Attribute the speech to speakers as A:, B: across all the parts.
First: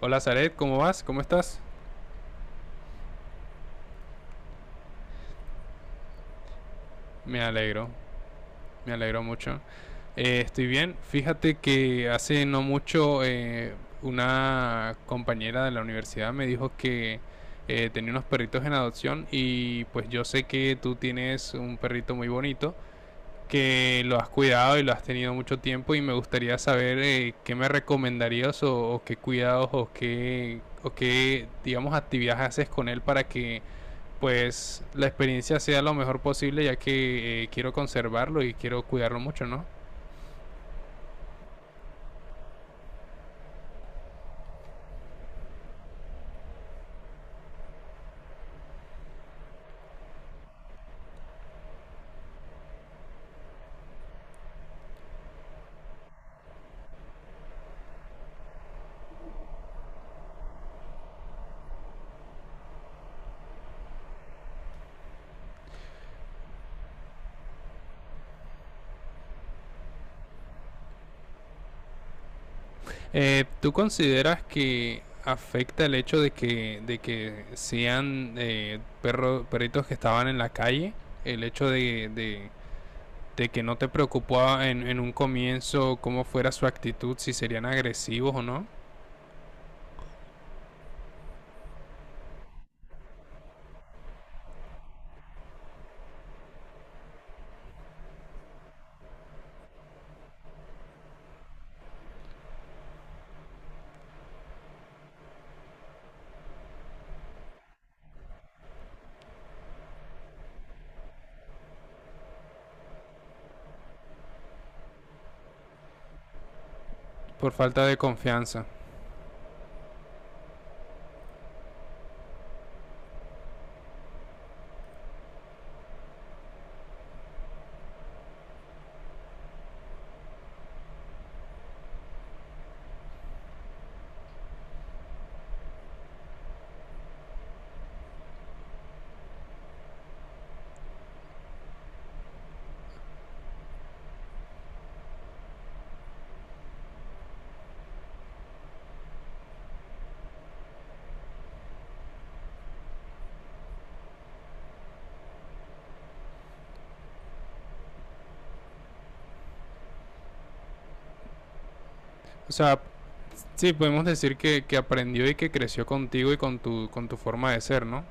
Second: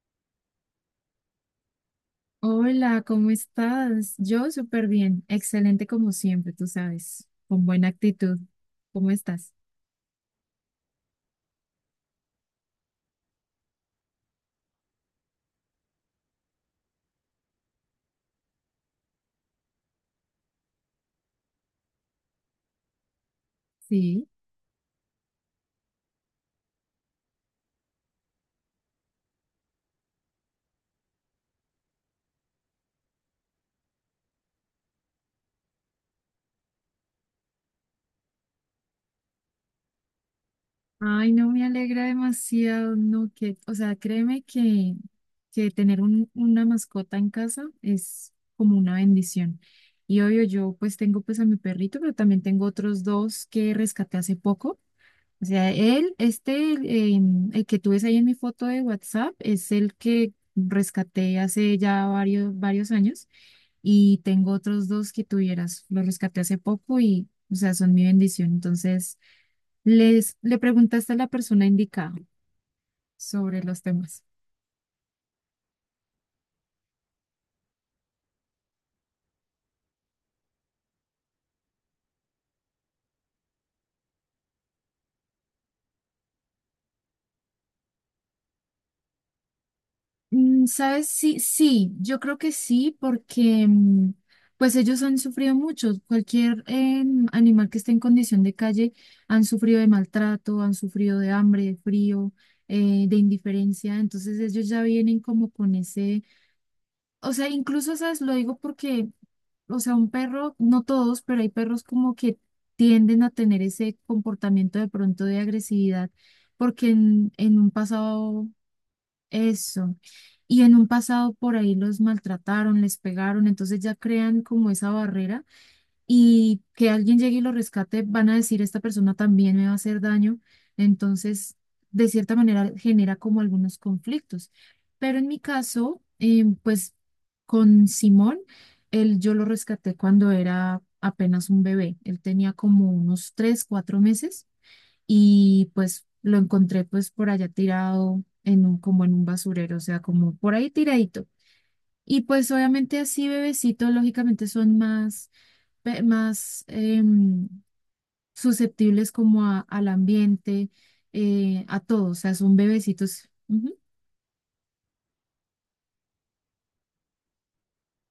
A: Hola Zaret, ¿cómo vas? ¿Cómo estás?
B: Hola, ¿cómo estás? Yo súper bien, excelente como siempre, tú sabes,
A: Me
B: con
A: alegro,
B: buena actitud.
A: me
B: ¿Cómo
A: alegro
B: estás?
A: mucho. Estoy bien. Fíjate que hace no mucho una compañera de la universidad me dijo que tenía unos perritos en adopción y pues yo sé que tú tienes un perrito muy bonito que lo has
B: Sí.
A: cuidado y lo has tenido mucho tiempo y me gustaría saber qué me recomendarías o qué cuidados o qué digamos actividades haces con él para que pues la experiencia sea lo mejor posible ya que quiero conservarlo y quiero cuidarlo mucho, ¿no?
B: Ay, no, me alegra demasiado, no, que, o sea, créeme que tener una mascota en casa es como una bendición. Y obvio, yo pues tengo pues a mi perrito, pero también tengo otros dos que rescaté hace poco. O sea, él, este, el, em, el que tú ves ahí en mi foto de WhatsApp es el que rescaté hace ya varios años, y tengo otros dos que tuvieras. Los rescaté hace poco y, o sea, son mi bendición. Entonces, le preguntaste a la persona indicada sobre
A: ¿Tú
B: los temas.
A: consideras que afecta el hecho de que sean perros, perritos que estaban en la calle? El hecho de que no te preocupaba en un comienzo cómo fuera su actitud, si serían agresivos o no,
B: ¿Sabes? Sí, sí, yo creo que sí, porque pues ellos han sufrido mucho. Cualquier animal que esté en condición de calle han sufrido de maltrato, han sufrido de hambre, de frío, de indiferencia. Entonces ellos ya vienen como con ese, o sea, incluso, ¿sabes? Lo digo porque, o sea, un perro, no todos, pero hay perros como que tienden a tener ese comportamiento de pronto de agresividad, porque en
A: por
B: en un
A: falta de
B: pasado
A: confianza.
B: eso. Y en un pasado por ahí los maltrataron, les pegaron, entonces ya crean como esa barrera, y que alguien llegue y lo rescate, van a decir, esta persona también me va a hacer daño. Entonces, de cierta manera, genera como algunos conflictos. Pero en mi caso, pues con Simón, yo lo rescaté cuando era apenas un bebé. Él tenía como unos tres, cuatro meses y pues lo encontré pues por allá tirado en un, como en un basurero, o sea, como por ahí tiradito. Y pues obviamente así bebecitos lógicamente son más susceptibles como al ambiente, a todo, o sea,
A: O
B: son
A: sea,
B: bebecitos.
A: sí,
B: Ujú.
A: podemos decir que aprendió y que creció contigo y con tu forma de ser, ¿no?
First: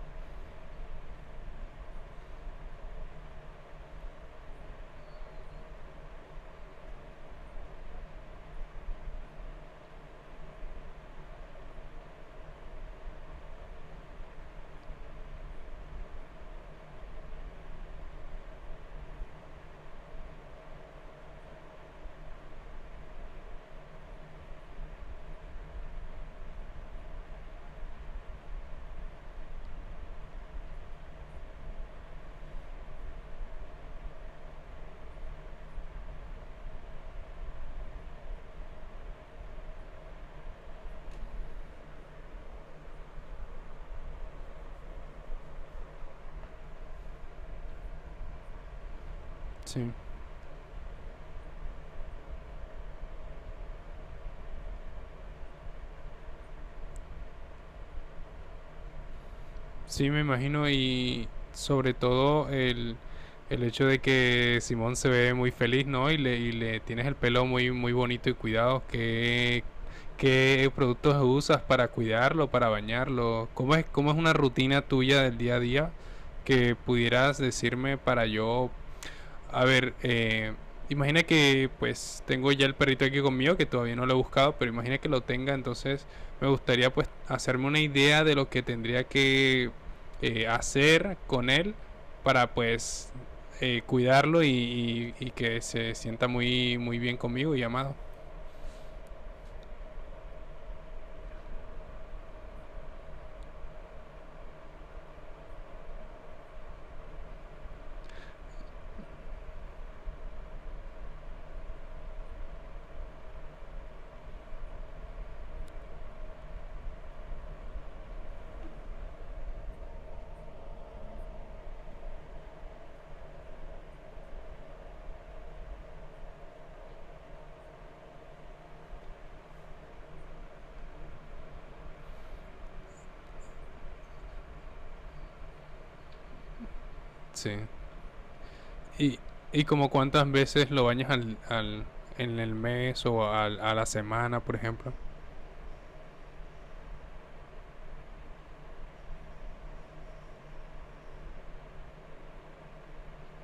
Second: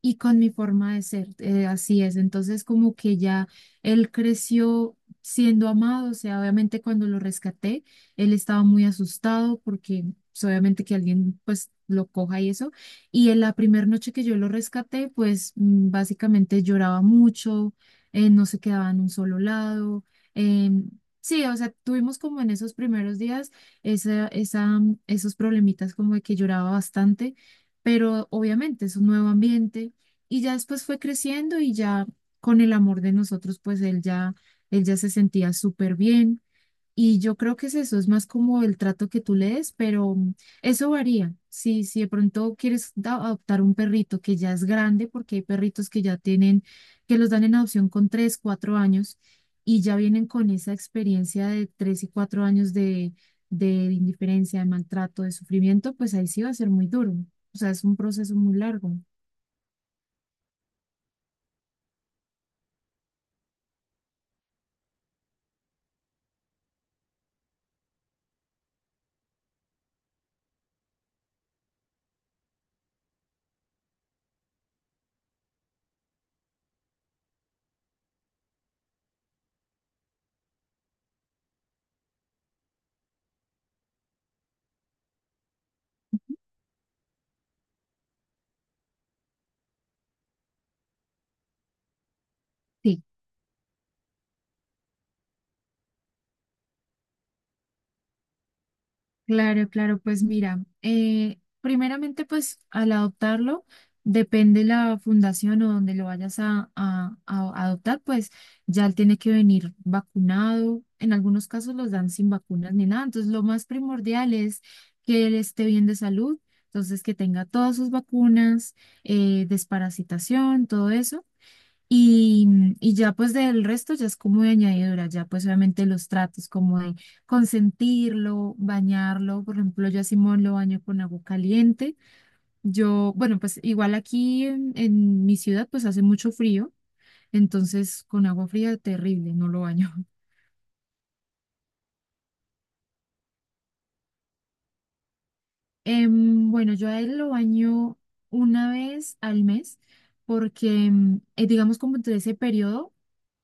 B: Y con mi forma de ser. Así es. Entonces, como que ya él creció siendo amado, o sea, obviamente cuando lo rescaté, él estaba muy asustado porque pues, obviamente, que alguien pues lo coja y eso. Y en la primera noche que yo lo rescaté, pues básicamente lloraba mucho, no se quedaba en un solo lado. em, Sí, o sea, tuvimos como en esos primeros días esa, esa, esos problemitas como de que lloraba bastante, pero obviamente es un nuevo ambiente, y ya después fue creciendo, y ya con el amor de nosotros, pues él ya se sentía súper bien. Y yo creo que es eso, es más como el trato que tú le des, pero eso varía. Si de pronto quieres adoptar un perrito que ya es grande, porque hay perritos que ya tienen, que los dan en adopción con tres, cuatro años, y
A: Sí.
B: ya vienen con esa experiencia de tres y cuatro años de, indiferencia, de maltrato, de sufrimiento, pues ahí sí va a ser muy duro. O sea, es un proceso muy largo.
A: Sí, me imagino, y sobre todo el hecho de que Simón se ve muy feliz, ¿no? Y le tienes el pelo muy, muy bonito y cuidado. ¿Qué, qué productos usas para cuidarlo, para bañarlo? Cómo es una rutina tuya del día a día que pudieras decirme para yo a ver, imagina que pues tengo ya el perrito aquí conmigo, que todavía no lo he buscado, pero imagina que lo tenga, entonces me gustaría pues hacerme una idea de lo que tendría que hacer con él para pues cuidarlo y, y que se sienta muy, muy bien conmigo y amado.
B: Claro, claro, pues mira, primeramente pues al adoptarlo, depende la fundación o donde lo vayas a adoptar, pues ya él tiene que venir vacunado, en algunos casos los dan sin vacunas ni nada, entonces lo más primordial es que él esté bien de salud, entonces que tenga todas sus vacunas, desparasitación, todo eso. Y, y ya pues del resto ya es como de añadidura, ya pues obviamente los tratos como de consentirlo, bañarlo. Por ejemplo, yo a Simón lo baño con agua caliente. Yo, bueno, pues igual aquí en, mi ciudad pues hace mucho frío,
A: Sí.
B: entonces con agua fría
A: Y,
B: terrible, no lo
A: y como
B: baño.
A: cuántas veces lo bañas al, en el mes o a la semana, por ejemplo.
B: Bueno, yo a él lo baño una vez al mes porque, digamos, como entre ese periodo,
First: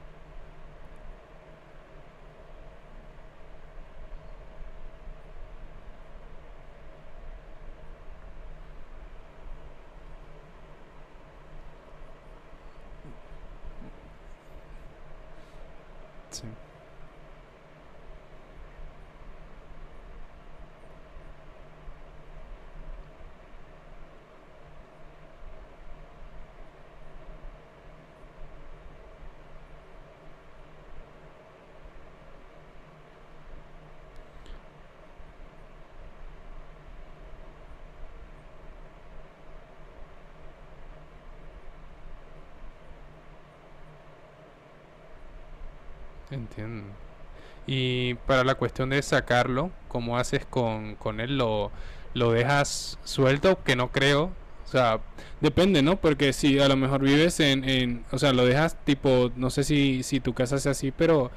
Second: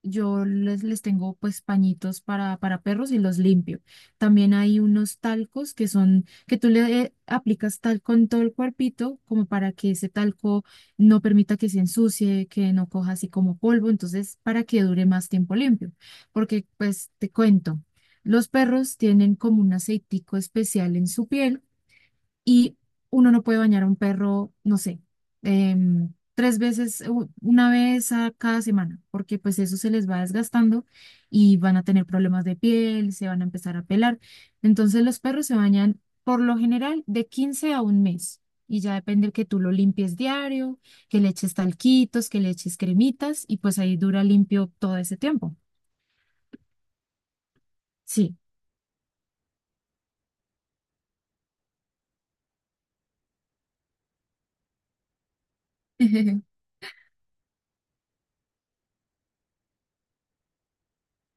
B: yo les tengo pues pañitos para perros, y los limpio. También hay unos talcos que son, que tú le aplicas talco en todo el cuerpito como para que ese talco no permita que se ensucie, que no coja así como polvo, entonces para que dure más tiempo limpio.
A: Sí,
B: Porque pues te cuento, los perros tienen como un aceitico especial en su piel, y uno no puede bañar a un perro, no sé, tres veces, una vez a cada semana, porque pues eso se les va desgastando y van a tener problemas de piel, se van a empezar a pelar. Entonces los perros se bañan por lo general de 15 a un mes. Y ya depende que tú lo limpies diario, que le eches talquitos, que le eches cremitas, y pues ahí dura limpio todo ese tiempo.
A: entiendo. Y
B: Sí.
A: para la cuestión de sacarlo, ¿cómo haces con él? ¿Lo dejas suelto? Que no creo. O sea, depende, ¿no? Porque si a lo mejor vives en, o sea, lo dejas tipo, no sé si, si tu casa sea así, pero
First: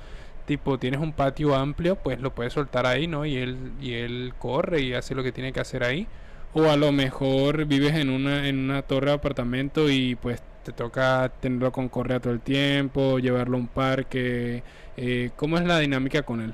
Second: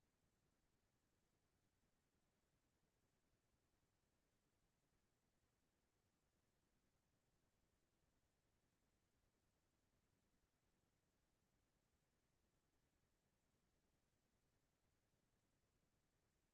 A: tipo tienes un patio amplio, pues lo puedes soltar ahí, ¿no? Y él corre y hace lo que tiene que hacer ahí. O a lo mejor vives en una torre de apartamento y pues te toca tenerlo con correa todo el tiempo, llevarlo a un parque, cómo es la dinámica con él.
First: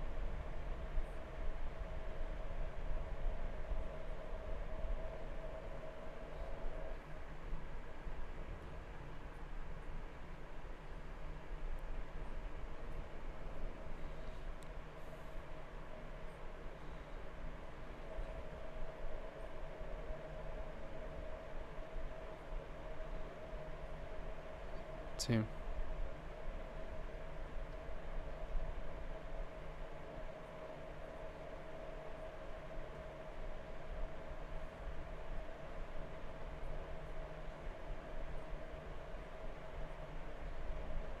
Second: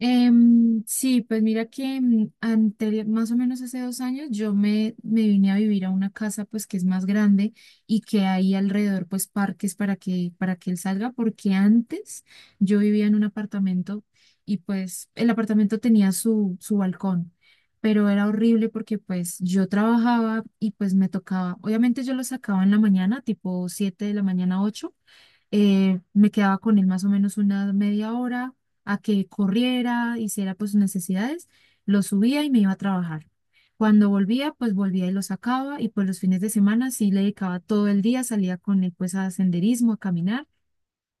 B: Sí, pues mira que anterior, más o menos hace 2 años, yo me vine a vivir a una casa pues que es más grande, y que hay alrededor pues parques para que, él salga, porque antes yo vivía en un apartamento, y pues el apartamento tenía su balcón, pero era horrible porque pues yo trabajaba, y pues me tocaba, obviamente, yo lo sacaba en la mañana, tipo 7 de la mañana, ocho,
A: Sí.
B: me quedaba con él más o menos una media hora a que corriera, hiciera pues sus necesidades, lo subía y me iba a trabajar. Cuando volvía, pues volvía y lo sacaba, y pues los fines de semana sí le dedicaba todo el día, salía con él pues a senderismo, a caminar.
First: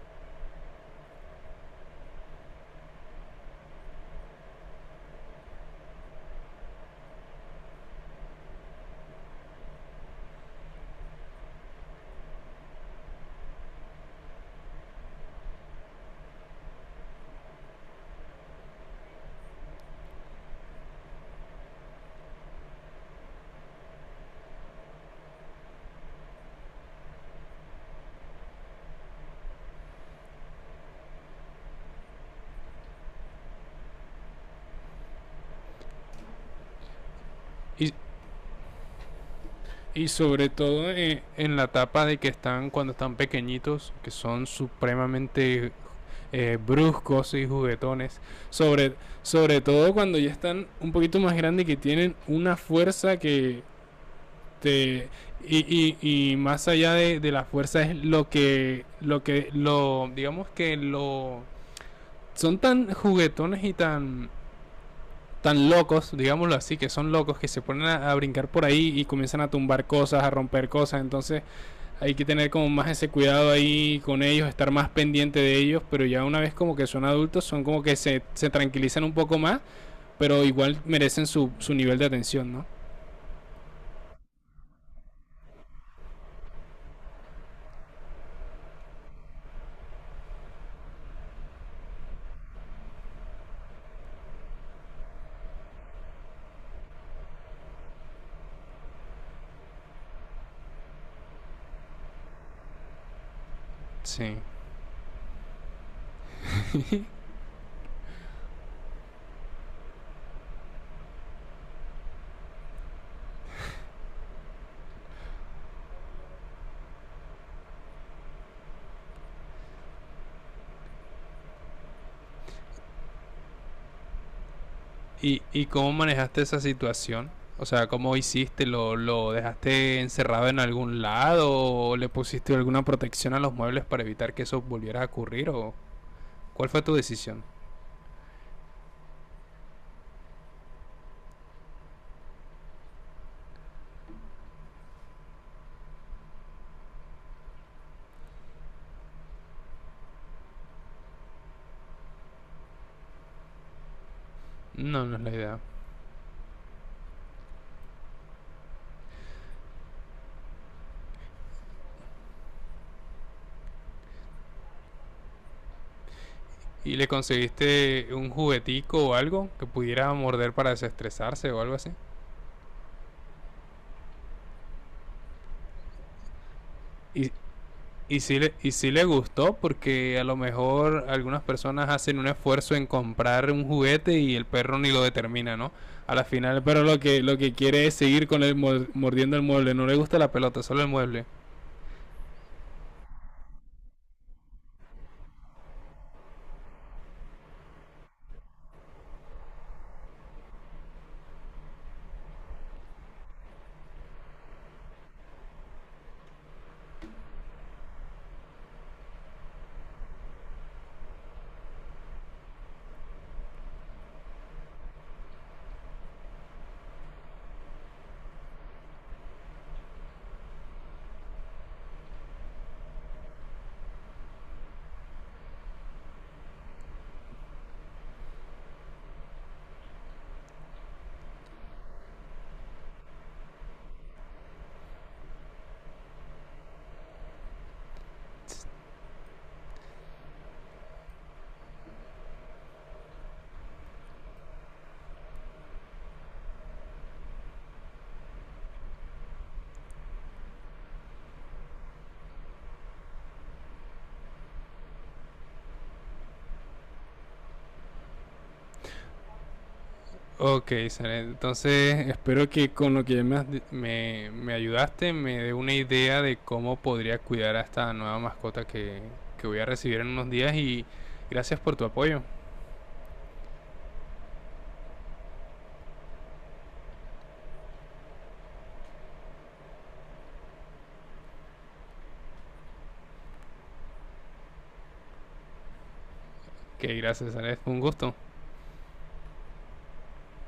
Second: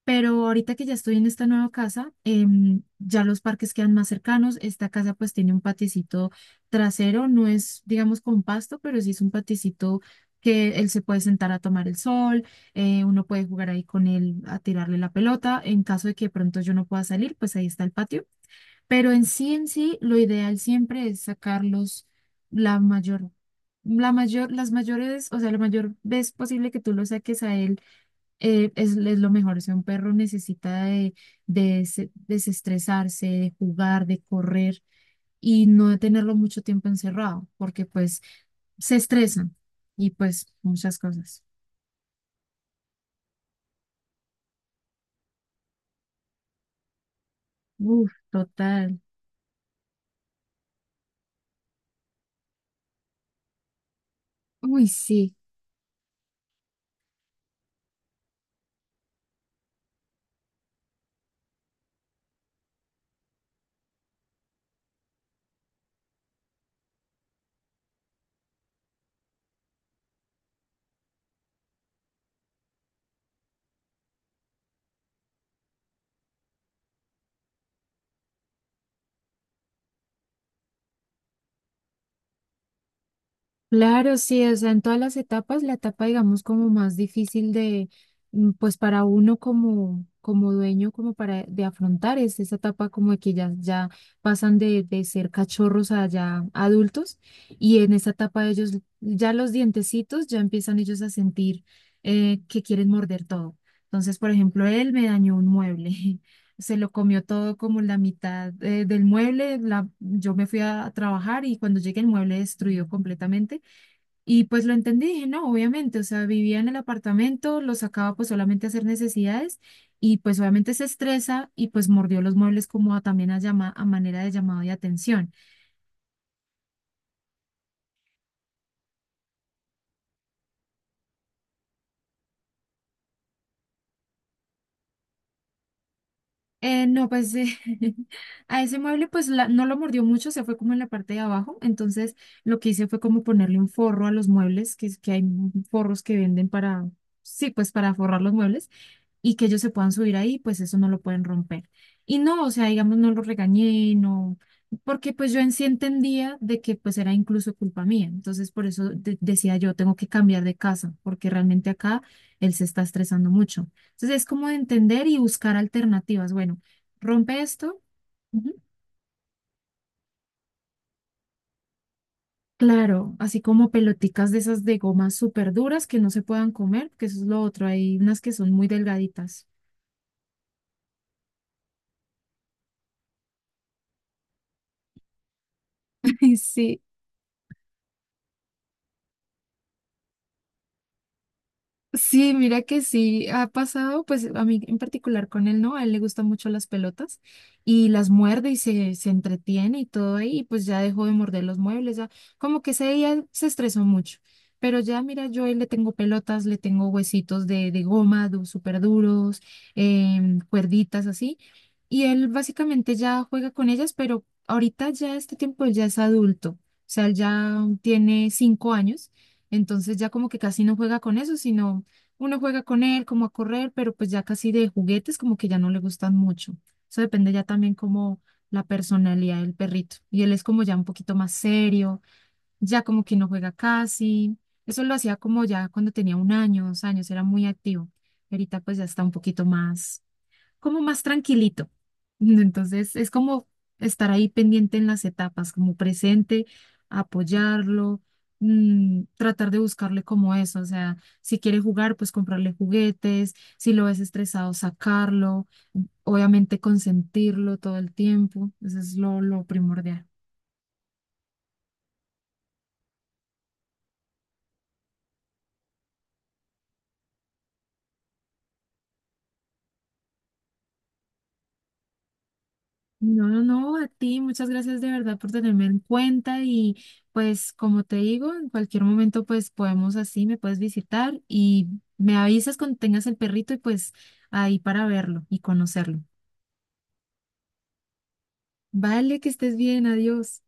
B: Pero ahorita que ya estoy en esta nueva casa, ya los parques quedan más cercanos. Esta casa pues tiene un paticito trasero, no es, digamos, con pasto, pero sí es un paticito que él se puede sentar a tomar el sol, uno puede jugar ahí con él a tirarle la pelota. En caso de que de pronto yo no pueda salir, pues ahí está el patio. Pero en sí, lo ideal siempre es sacarlos la mayor, la mayor, las mayores, o sea, la mayor vez posible que tú lo saques a él es, lo mejor. O sea, un perro necesita de desestresarse, de jugar, de correr, y no de tenerlo mucho tiempo encerrado, porque
A: Y,
B: pues se estresan
A: y
B: y pues
A: sobre todo
B: muchas cosas.
A: en la etapa de que están cuando están pequeñitos, que son supremamente bruscos y
B: Uf,
A: juguetones. Sobre,
B: total.
A: sobre todo cuando ya están un poquito más grandes, que tienen una fuerza que
B: Uy,
A: te...
B: sí.
A: Y, y más allá de la fuerza es lo que, lo que, lo, digamos que lo... Son tan juguetones y tan tan locos, digámoslo así, que son locos, que se ponen a brincar por ahí y comienzan a tumbar cosas, a romper cosas. Entonces hay que tener como más ese cuidado ahí con ellos, estar más pendiente de ellos. Pero ya una vez como que son adultos, son como que se tranquilizan un poco más, pero igual merecen su, su nivel de atención, ¿no?
B: Claro, sí, o sea, en todas las etapas, la etapa, digamos, como más difícil de, pues para uno como, dueño, como para de afrontar, es esa etapa como de que ya pasan de ser cachorros a ya adultos, y en esa etapa ellos, ya los dientecitos, ya empiezan ellos a sentir que quieren morder todo. Entonces, por
A: Sí.
B: ejemplo, él me dañó un mueble. Se lo comió todo como la mitad del mueble. Yo me fui a trabajar, y cuando llegué, el mueble destruido completamente. Y pues lo entendí, dije, no, obviamente, o sea, vivía en el apartamento, lo sacaba pues solamente a hacer necesidades, y pues obviamente se estresa, y pues mordió los muebles como también a manera de llamado de atención.
A: ¿Y cómo manejaste esa situación? O sea, ¿cómo hiciste? ¿Lo dejaste encerrado en algún lado? ¿O le pusiste alguna protección a los muebles para evitar que eso volviera a ocurrir? ¿O ¿Cuál fue tu
B: No, pues
A: decisión?
B: a ese mueble pues no lo mordió mucho, se fue como en la parte de abajo, entonces lo que hice fue como ponerle un forro a los muebles, que, que hay forros que venden para, sí, pues para forrar los muebles, y que ellos se puedan subir ahí, pues eso no lo pueden romper. Y no, o sea, digamos, no lo regañé, no,
A: No,
B: porque
A: no es la
B: pues yo en
A: idea.
B: sí entendía de que pues era incluso culpa mía, entonces por eso decía yo, tengo que cambiar de casa, porque realmente acá él se está estresando mucho. Entonces es como de entender y buscar alternativas. Bueno,
A: ¿Y le
B: rompe esto.
A: conseguiste un
B: Ujú.
A: juguetico o algo que pudiera morder para desestresarse o algo así?
B: Claro, así como peloticas de esas de gomas súper duras que no se puedan comer, que eso es
A: Y,
B: lo otro. Hay unas que son muy
A: y sí le
B: delgaditas.
A: gustó, porque a lo mejor algunas personas hacen un esfuerzo en comprar un juguete y el perro ni lo determina, ¿no? A la final el
B: Sí,
A: perro lo que quiere es seguir con el mordiendo el mueble, no le gusta la pelota, solo el mueble.
B: sí, mira que sí, ha pasado, pues a mí en particular con él, ¿no? A él le gustan mucho las pelotas, y las muerde y se entretiene y todo ahí, y pues ya dejó de morder los muebles, ya como que ese día se estresó mucho. Pero ya, mira, yo a él le tengo pelotas, le tengo huesitos de, goma, du, súper duros, cuerditas así, y él básicamente ya juega con ellas, pero ahorita ya este tiempo él ya es adulto, o sea, él ya tiene 5 años. Entonces ya como que casi no juega con eso, sino uno juega con él como a correr, pero pues ya casi de juguetes como que ya no le gustan mucho. Eso depende ya también como la personalidad del perrito. Y él es como ya un poquito más serio, ya como que no juega casi. Eso lo hacía como ya cuando tenía un año, 2 años, era muy activo. Ahorita pues ya está un poquito más como más tranquilito. Entonces, es como estar ahí pendiente en las etapas, como presente, apoyarlo, tratar de buscarle como eso, o sea, si quiere jugar, pues comprarle juguetes, si lo ves estresado, sacarlo, obviamente consentirlo todo el tiempo, eso es lo, primordial.
A: Ok, Saret, entonces espero que con lo que me, me, me ayudaste me dé una idea de cómo podría cuidar a esta nueva mascota que voy a recibir en unos días, y gracias por tu apoyo.
B: No, no, no, a ti, muchas gracias de verdad por tenerme en cuenta, y pues como te digo, en cualquier momento pues podemos así, me puedes visitar, y me avisas cuando tengas el perrito y pues ahí para verlo y conocerlo.
A: Que gracias, Saret, fue un gusto.
B: Vale, que estés bien, adiós.